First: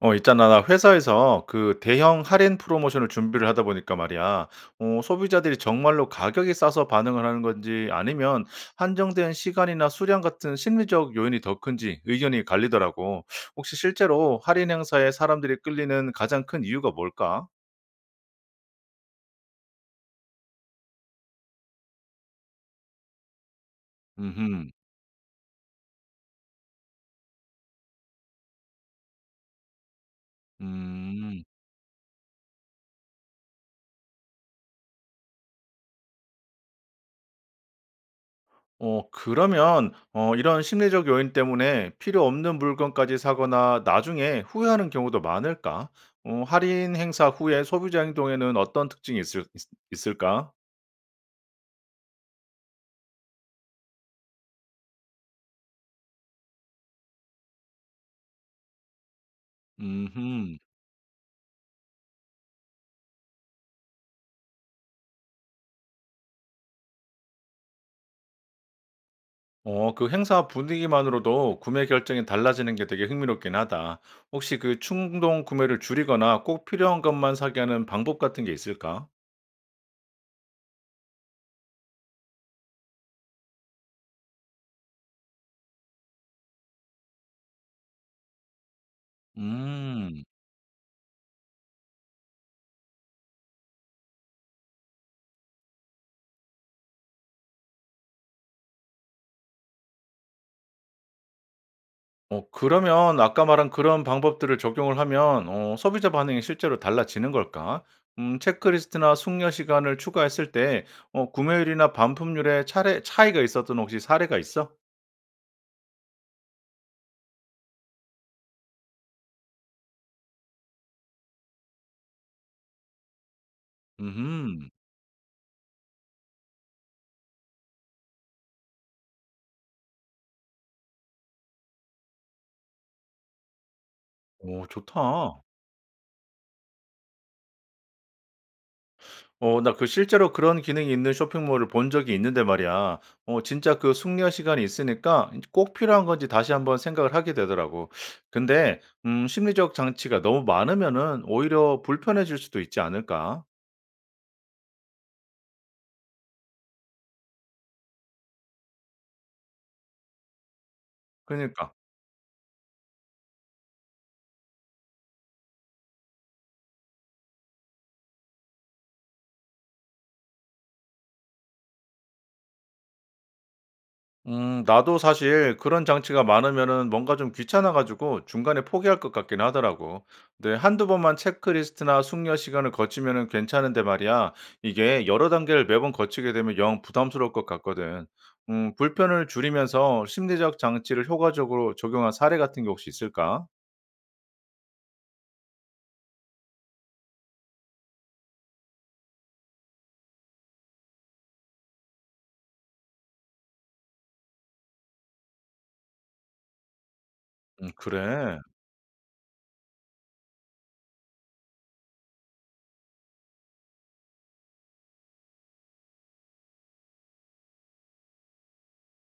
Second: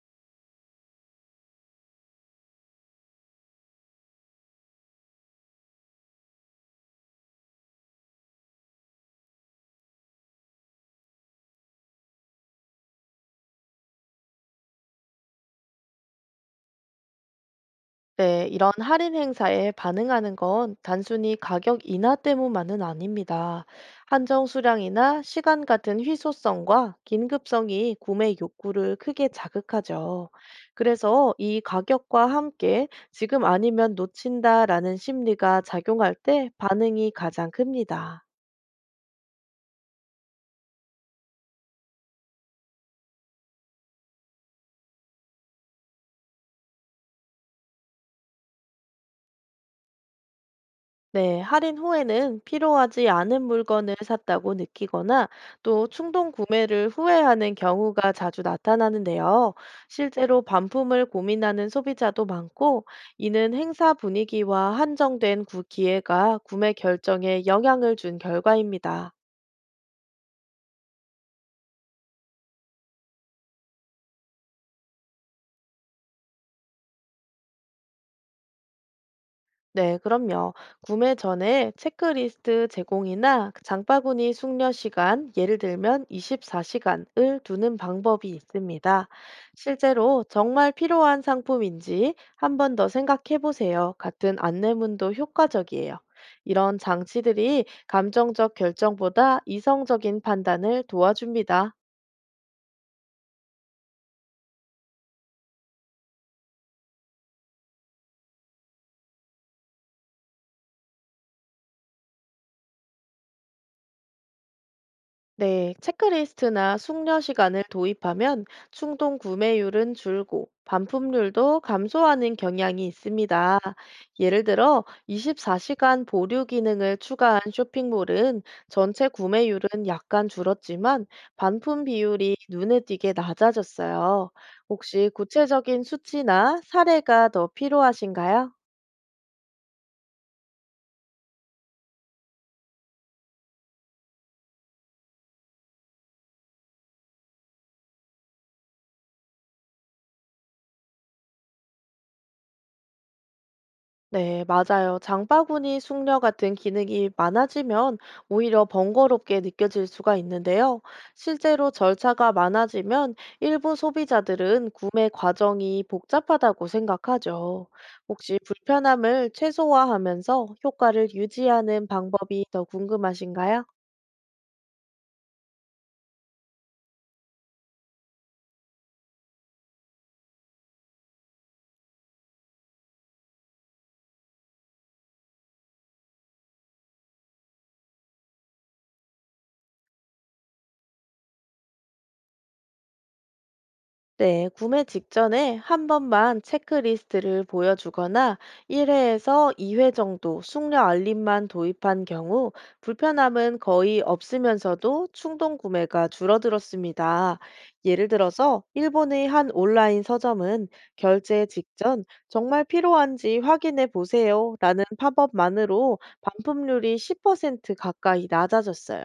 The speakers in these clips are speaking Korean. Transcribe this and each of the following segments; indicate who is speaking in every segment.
Speaker 1: 있잖아. 나 회사에서 그 대형 할인 프로모션을 준비를 하다 보니까 말이야. 소비자들이 정말로 가격이 싸서 반응을 하는 건지 아니면 한정된 시간이나 수량 같은 심리적 요인이 더 큰지 의견이 갈리더라고. 혹시 실제로 할인 행사에 사람들이 끌리는 가장 큰 이유가 뭘까?
Speaker 2: 네, 이런 할인 행사에 반응하는 건 단순히 가격 인하 때문만은 아닙니다. 한정
Speaker 1: 음흠.
Speaker 2: 수량이나 시간 같은 희소성과 긴급성이 구매 욕구를 크게 자극하죠. 그래서
Speaker 1: 음.
Speaker 2: 이 가격과 함께 지금 아니면 놓친다라는 심리가 작용할 때 반응이 가장 큽니다.
Speaker 1: 그러면, 이런 심리적 요인 때문에 필요 없는 물건까지 사거나 나중에 후회하는 경우도 많을까? 할인 행사 후에 소비자 행동에는 어떤 특징이 있을, 까
Speaker 2: 네, 할인 후에는 필요하지 않은 물건을 샀다고 느끼거나 또 충동 구매를 후회하는 경우가 자주 나타나는데요. 실제로
Speaker 1: 음.
Speaker 2: 반품을 고민하는 소비자도 많고, 이는 행사 분위기와 한정된 구 기회가 구매 결정에 영향을 준 결과입니다.
Speaker 1: 그 행사 분위기만으로도 구매 결정이 달라지는 게 되게 흥미롭긴 하다. 혹시 그 충동 구매를 줄이거나 꼭 필요한 것만 사게 하는 방법 같은 게 있을까?
Speaker 2: 네, 그럼요. 구매 전에 체크리스트 제공이나 그 장바구니 숙려 시간, 예를 들면 24시간을 두는 방법이 있습니다. 실제로
Speaker 1: 음.
Speaker 2: 정말 필요한 상품인지 한 번 더 생각해 보세요. 같은 안내문도 효과적이에요. 이런 장치들이 감정적 결정보다 이성적인 판단을 도와줍니다.
Speaker 1: 그러면 아까 말한 그런 방법들을 적용을 하면 소비자 반응이 실제로 달라지는 걸까? 음, 체크리스트나 숙려 시간을 추가했을 때 구매율이나 반품률에 차례 차이가 있었던 혹시 사례가 있어?
Speaker 2: 네, 체크리스트나 숙려 시간을 도입하면 충동 구매율은 줄고 반품률도 감소하는 경향이 있습니다. 예를
Speaker 1: 음.
Speaker 2: 들어 24시간 보류 기능을 추가한 쇼핑몰은 전체 구매율은 약간 줄었지만 반품 비율이 눈에 띄게 낮아졌어요.
Speaker 1: 오,
Speaker 2: 혹시
Speaker 1: 좋다.
Speaker 2: 구체적인 수치나 사례가 더 필요하신가요?
Speaker 1: 나 그 실제로 그런 기능이 있는 쇼핑몰을 본 적이 있는데 말이야. 진짜 그 숙려 시간이 있으니까 꼭 필요한 건지 다시 한번 생각을 하게 되더라고. 근데 음, 심리적 장치가 너무 많으면은 오히려 불편해질 수도 있지 않을까?
Speaker 2: 네, 맞아요. 장바구니 숙려 같은 기능이 많아지면 오히려 번거롭게 느껴질 수가 있는데요. 실제로
Speaker 1: 그니까.
Speaker 2: 절차가 많아지면 일부 소비자들은 구매 과정이 복잡하다고 생각하죠. 혹시 불편함을 최소화하면서 효과를 유지하는 방법이 더 궁금하신가요?
Speaker 1: 음, 나도 사실 그런 장치가 많으면은 뭔가 좀 귀찮아 가지고 중간에 포기할 것 같긴 하더라고. 근데 한두 번만 체크리스트나 숙려 시간을 거치면은 괜찮은데 말이야. 이게 여러 단계를 매번 거치게 되면 영 부담스러울 것 같거든. 음, 불편을 줄이면서 심리적 장치를 효과적으로 적용한 사례 같은 게 혹시 있을까?
Speaker 2: 네, 구매 직전에 한 번만 체크리스트를 보여주거나 1회에서 2회 정도 숙려 알림만 도입한 경우 불편함은 거의 없으면서도 충동 구매가 줄어들었습니다.
Speaker 1: 음,
Speaker 2: 예를
Speaker 1: 그래.
Speaker 2: 들어서 일본의 한 온라인 서점은 결제 직전 정말 필요한지 확인해 보세요라는 팝업만으로 반품률이 10% 가까이 낮아졌어요.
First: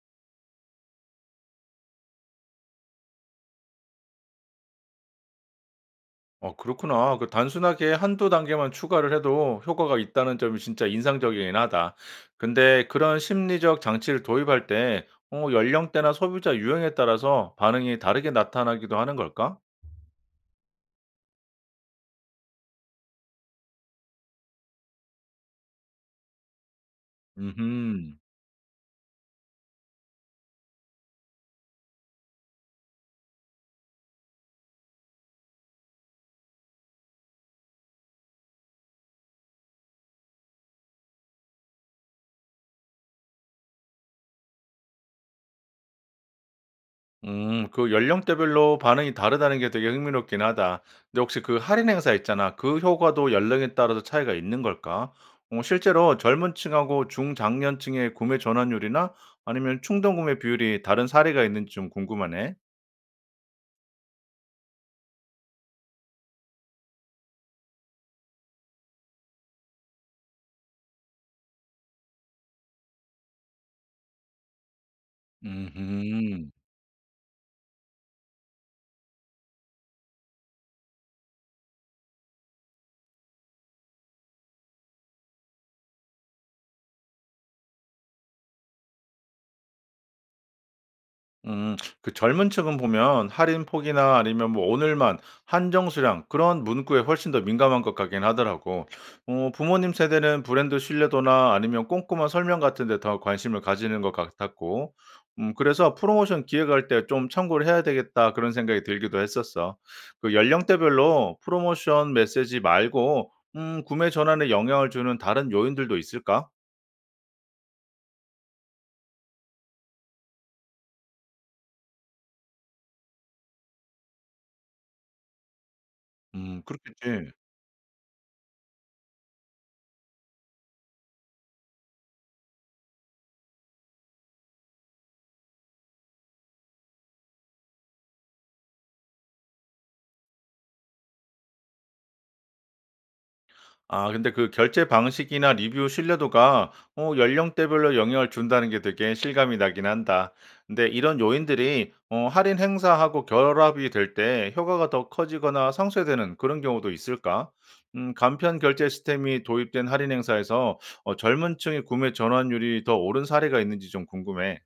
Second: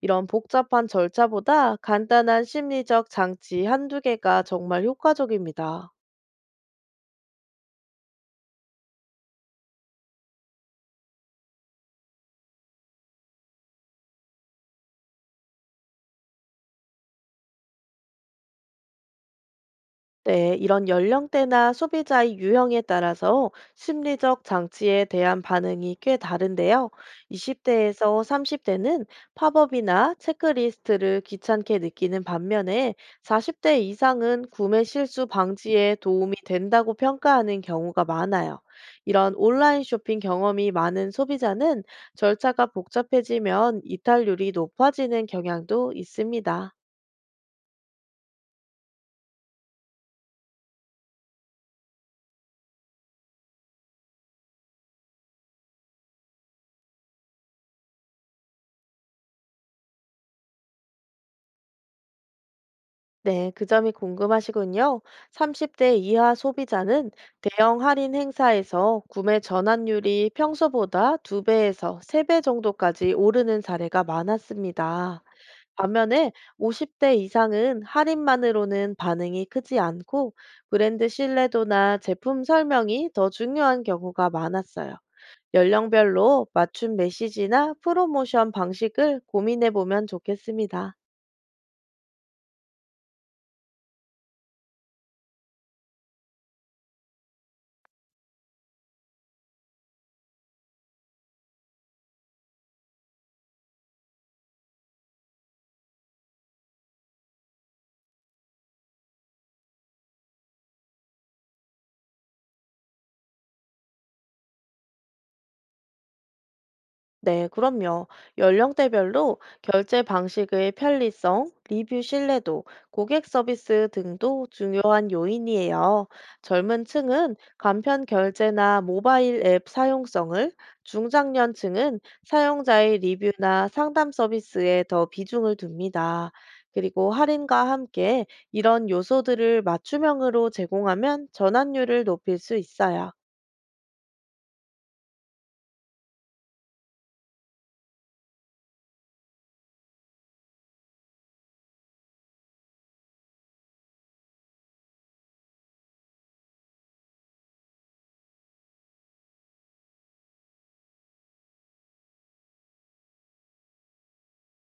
Speaker 2: 이런 복잡한 절차보다 간단한 심리적 장치 한두 개가 정말 효과적입니다.
Speaker 1: 그렇구나. 그 단순하게 한두 단계만 추가를 해도 효과가 있다는 점이 진짜 인상적이긴 하다. 근데 그런 심리적 장치를 도입할 때 연령대나 소비자 유형에 따라서 반응이 다르게 나타나기도 하는 걸까?
Speaker 2: 네, 이런 연령대나 소비자의 유형에 따라서 심리적 장치에 대한 반응이 꽤 다른데요.
Speaker 1: 음.
Speaker 2: 20대에서 30대는 팝업이나 체크리스트를 귀찮게 느끼는 반면에 40대 이상은 구매 실수 방지에 도움이 된다고 평가하는 경우가 많아요. 이런 온라인 쇼핑 경험이 많은 소비자는 절차가 복잡해지면 이탈률이 높아지는 경향도 있습니다.
Speaker 1: 음, 그 연령대별로 반응이 다르다는 게 되게 흥미롭긴 하다. 근데 혹시 그 할인 행사 있잖아. 그 효과도 연령에 따라서 차이가 있는 걸까? 실제로 젊은 층하고 중장년층의 구매 전환율이나 아니면 충동 구매 비율이 다른 사례가 있는지 좀 궁금하네.
Speaker 2: 네, 그 점이 궁금하시군요. 30대 이하 소비자는 대형 할인 행사에서 구매 전환율이 평소보다 2배에서 3배 정도까지 오르는 사례가 많았습니다. 반면에
Speaker 1: 음음.
Speaker 2: 50대 이상은 할인만으로는 반응이 크지 않고 브랜드 신뢰도나 제품 설명이 더 중요한 경우가 많았어요. 연령별로 맞춤 메시지나 프로모션 방식을 고민해 보면 좋겠습니다.
Speaker 1: 음. 그 젊은 층은 보면 할인 폭이나 아니면 뭐 "오늘만", "한정 수량" 그런 문구에 훨씬 더 민감한 것 같긴 하더라고. 부모님 세대는 브랜드 신뢰도나 아니면 꼼꼼한 설명 같은 데 더 관심을 가지는 것 같았고, 음, 그래서 '프로모션 기획할 때 좀 참고를 해야 되겠다.' 그런 생각이 들기도 했었어. 그 연령대별로 프로모션 메시지 말고 음, 구매 전환에 영향을 주는 다른 요인들도 있을까?
Speaker 2: 네, 그럼요. 연령대별로 결제 방식의 편리성, 리뷰 신뢰도, 고객 서비스 등도 중요한 요인이에요.
Speaker 1: 음,
Speaker 2: 젊은
Speaker 1: 그렇겠지.
Speaker 2: 층은 간편 결제나 모바일 앱 사용성을, 중장년층은 사용자의 리뷰나 상담 서비스에 더 비중을 둡니다. 그리고 할인과 함께 이런 요소들을 맞춤형으로 제공하면 전환율을 높일 수 있어요.
Speaker 1: 아 근데 그 결제 방식이나 리뷰 신뢰도가 연령대별로 영향을 준다는 게 되게 실감이 나긴 한다. 근데 이런 요인들이 할인 행사하고 결합이 될 때 효과가 더 커지거나 상쇄되는 그런 경우도 있을까? 음, 간편 결제 시스템이 도입된 할인 행사에서 젊은 층의 구매 전환율이 더 오른 사례가 있는지 좀 궁금해.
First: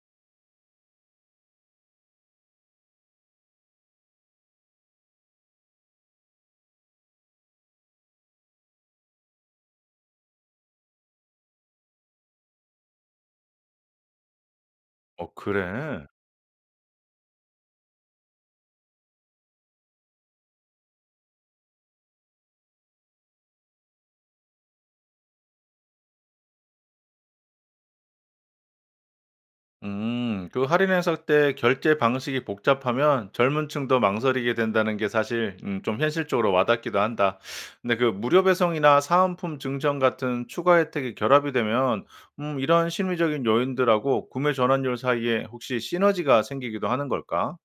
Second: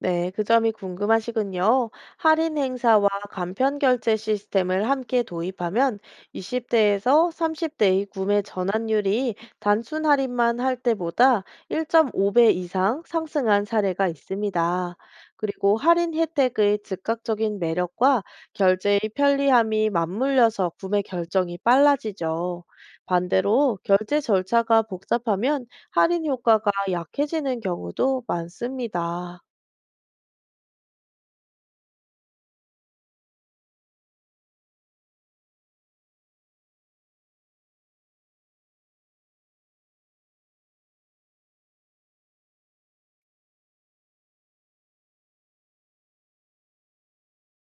Speaker 2: 네, 그 점이 궁금하시군요. 할인 행사와 간편 결제 시스템을 함께 도입하면 20대에서 30대의 구매 전환율이 단순 할인만 할 때보다 1.5배 이상 상승한 사례가 있습니다. 그리고
Speaker 1: 그래?
Speaker 2: 할인 혜택의 즉각적인 매력과 결제의 편리함이 맞물려서 구매 결정이 빨라지죠. 반대로 결제 절차가 복잡하면 할인 효과가 약해지는 경우도 많습니다.
Speaker 1: 그 할인 행사 때 결제 방식이 복잡하면 젊은 층도 망설이게 된다는 게 사실 좀 현실적으로 와닿기도 한다. 근데 그 무료 배송이나 사은품 증정 같은 추가 혜택이 결합이 되면 이런 심리적인 요인들하고 구매 전환율 사이에 혹시 시너지가 생기기도 하는 걸까?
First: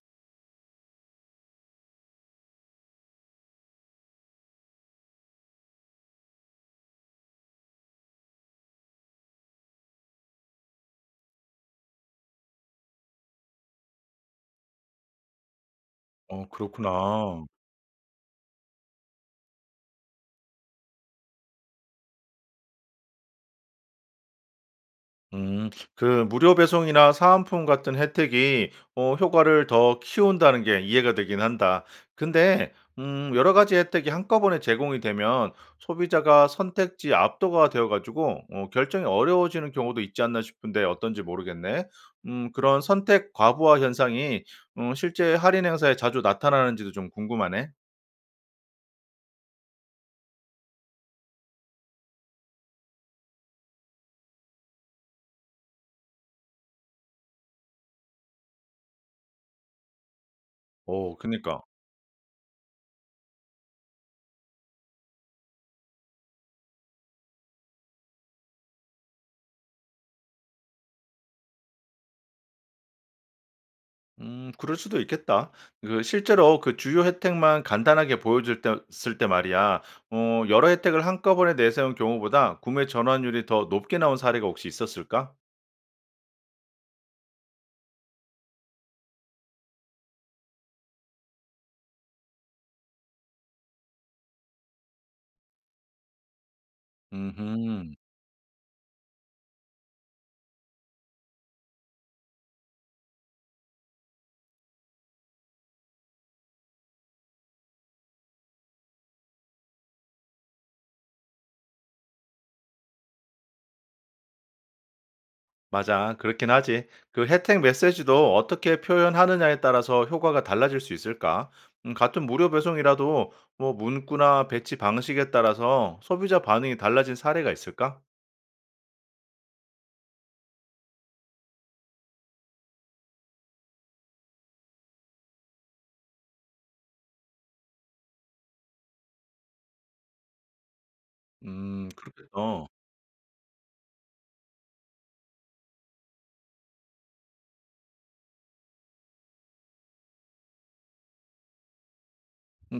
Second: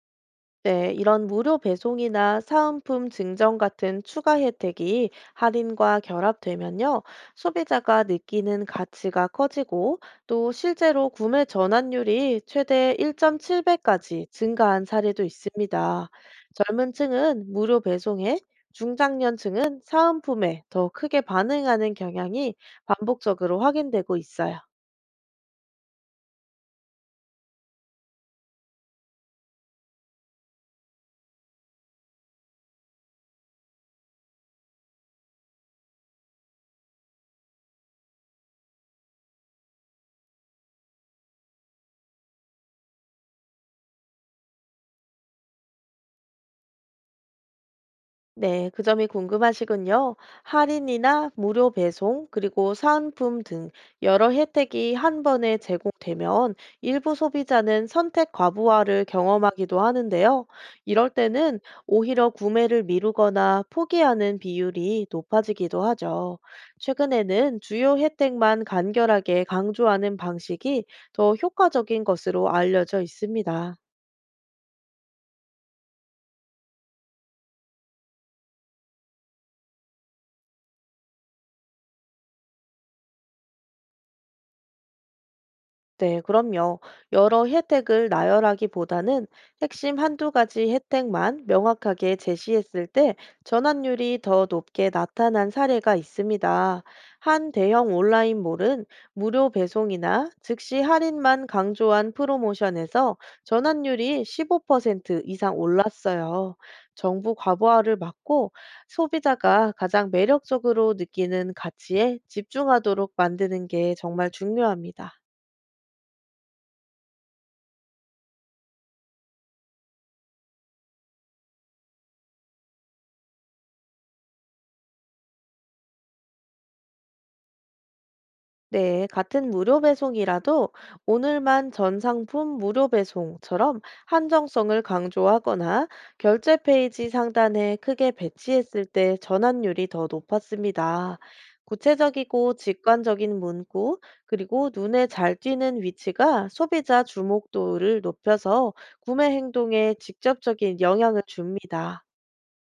Speaker 2: 네, 이런 무료 배송이나 사은품 증정 같은 추가 혜택이 할인과 결합되면요, 소비자가 느끼는 가치가 커지고 또 실제로 구매 전환율이 최대 1.7배까지 증가한 사례도 있습니다.
Speaker 1: 어,
Speaker 2: 젊은
Speaker 1: 그렇구나.
Speaker 2: 층은 무료 배송에, 중장년층은 사은품에 더 크게 반응하는 경향이 반복적으로 확인되고 있어요.
Speaker 1: 음. 그 무료 배송이나 사은품 같은 혜택이 효과를 더 키운다는 게 이해가 되긴 한다. 근데 음, 여러 가지 혜택이 한꺼번에 제공이 되면 소비자가 선택지 압도가 되어 가지고 결정이 어려워지는 경우도 있지 않나 싶은데 어떤지 모르겠네. 음, 그런 선택 과부하 현상이 실제 할인 행사에 자주 나타나는지도 좀 궁금하네.
Speaker 2: 네, 그 점이 궁금하시군요. 할인이나 무료 배송, 그리고 사은품 등 여러 혜택이 한 번에 제공되면 일부 소비자는 선택 과부하를 경험하기도 하는데요. 이럴
Speaker 1: 오,
Speaker 2: 때는
Speaker 1: 그니까.
Speaker 2: 오히려 구매를 미루거나 포기하는 비율이 높아지기도 하죠. 최근에는 주요 혜택만 간결하게 강조하는 방식이 더 효과적인 것으로 알려져 있습니다.
Speaker 1: 음, 그럴 수도 있겠다. 그 실제로 그 주요 혜택만 간단하게 보여줄 때 쓸 때 말이야. 여러 혜택을 한꺼번에 내세운 경우보다 구매 전환율이 더 높게 나온 사례가 혹시 있었을까?
Speaker 2: 네, 그럼요. 여러 혜택을 나열하기보다는 핵심 한두 가지 혜택만 명확하게 제시했을 때 전환율이 더 높게 나타난 사례가 있습니다. 한 대형
Speaker 1: 음.
Speaker 2: 온라인몰은 무료 배송이나 즉시 할인만 강조한 프로모션에서 전환율이 15% 이상 올랐어요. 정부 과부하를 막고 소비자가 가장 매력적으로 느끼는 가치에 집중하도록 만드는 게 정말 중요합니다.
Speaker 1: 맞아. 그렇긴 하지. 그 혜택 메시지도 어떻게 표현하느냐에 따라서 효과가 달라질 수 있을까? 음, 같은 무료 배송이라도 뭐 문구나 배치 방식에 따라서 소비자 반응이 달라진 사례가 있을까?
Speaker 2: 네, 같은 무료 배송이라도 오늘만 전 상품 무료 배송처럼 한정성을 강조하거나 결제 페이지 상단에 크게 배치했을 때 전환율이 더 높았습니다.
Speaker 1: 음,
Speaker 2: 구체적이고
Speaker 1: 그렇겠다.
Speaker 2: 직관적인 문구, 그리고 눈에 잘 띄는 위치가 소비자 주목도를 높여서 구매 행동에 직접적인 영향을 줍니다.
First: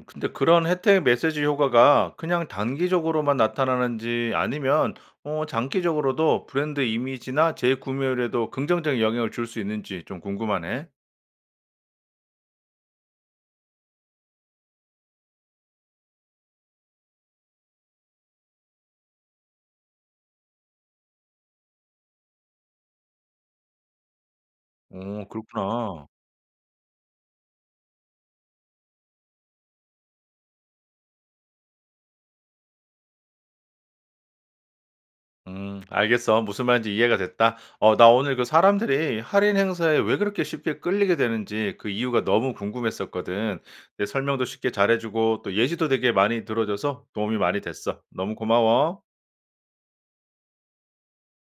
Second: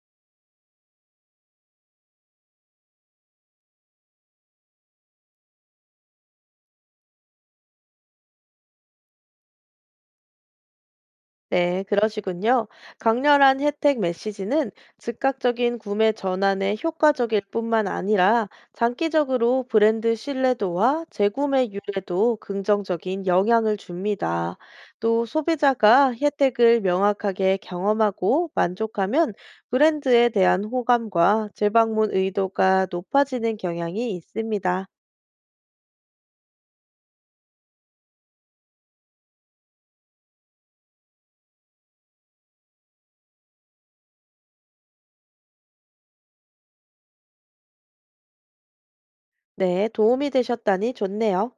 Speaker 1: 근데 그런 혜택 메시지 효과가 그냥 단기적으로만 나타나는지 아니면 장기적으로도 브랜드 이미지나 재구매율에도 긍정적인 영향을 줄 수 있는지 좀 궁금하네.
Speaker 2: 네, 그러시군요. 강렬한 혜택 메시지는 즉각적인 구매 전환에 효과적일 뿐만 아니라 장기적으로 브랜드 신뢰도와 재구매율에도 긍정적인 영향을 줍니다.
Speaker 1: 오,
Speaker 2: 또
Speaker 1: 그렇구나.
Speaker 2: 소비자가 혜택을 명확하게 경험하고 만족하면 브랜드에 대한 호감과 재방문 의도가 높아지는 경향이 있습니다.
Speaker 1: 음, 알겠어. 무슨 말인지 이해가 됐다. 나 오늘 그 사람들이 할인 행사에 왜 그렇게 쉽게 끌리게 되는지 그 이유가 너무 궁금했었거든. 내 설명도 쉽게 잘해 주고 또 예시도 되게 많이 들어 줘서 도움이 많이 됐어. 너무 고마워.
Speaker 2: 네, 도움이 되셨다니 좋네요.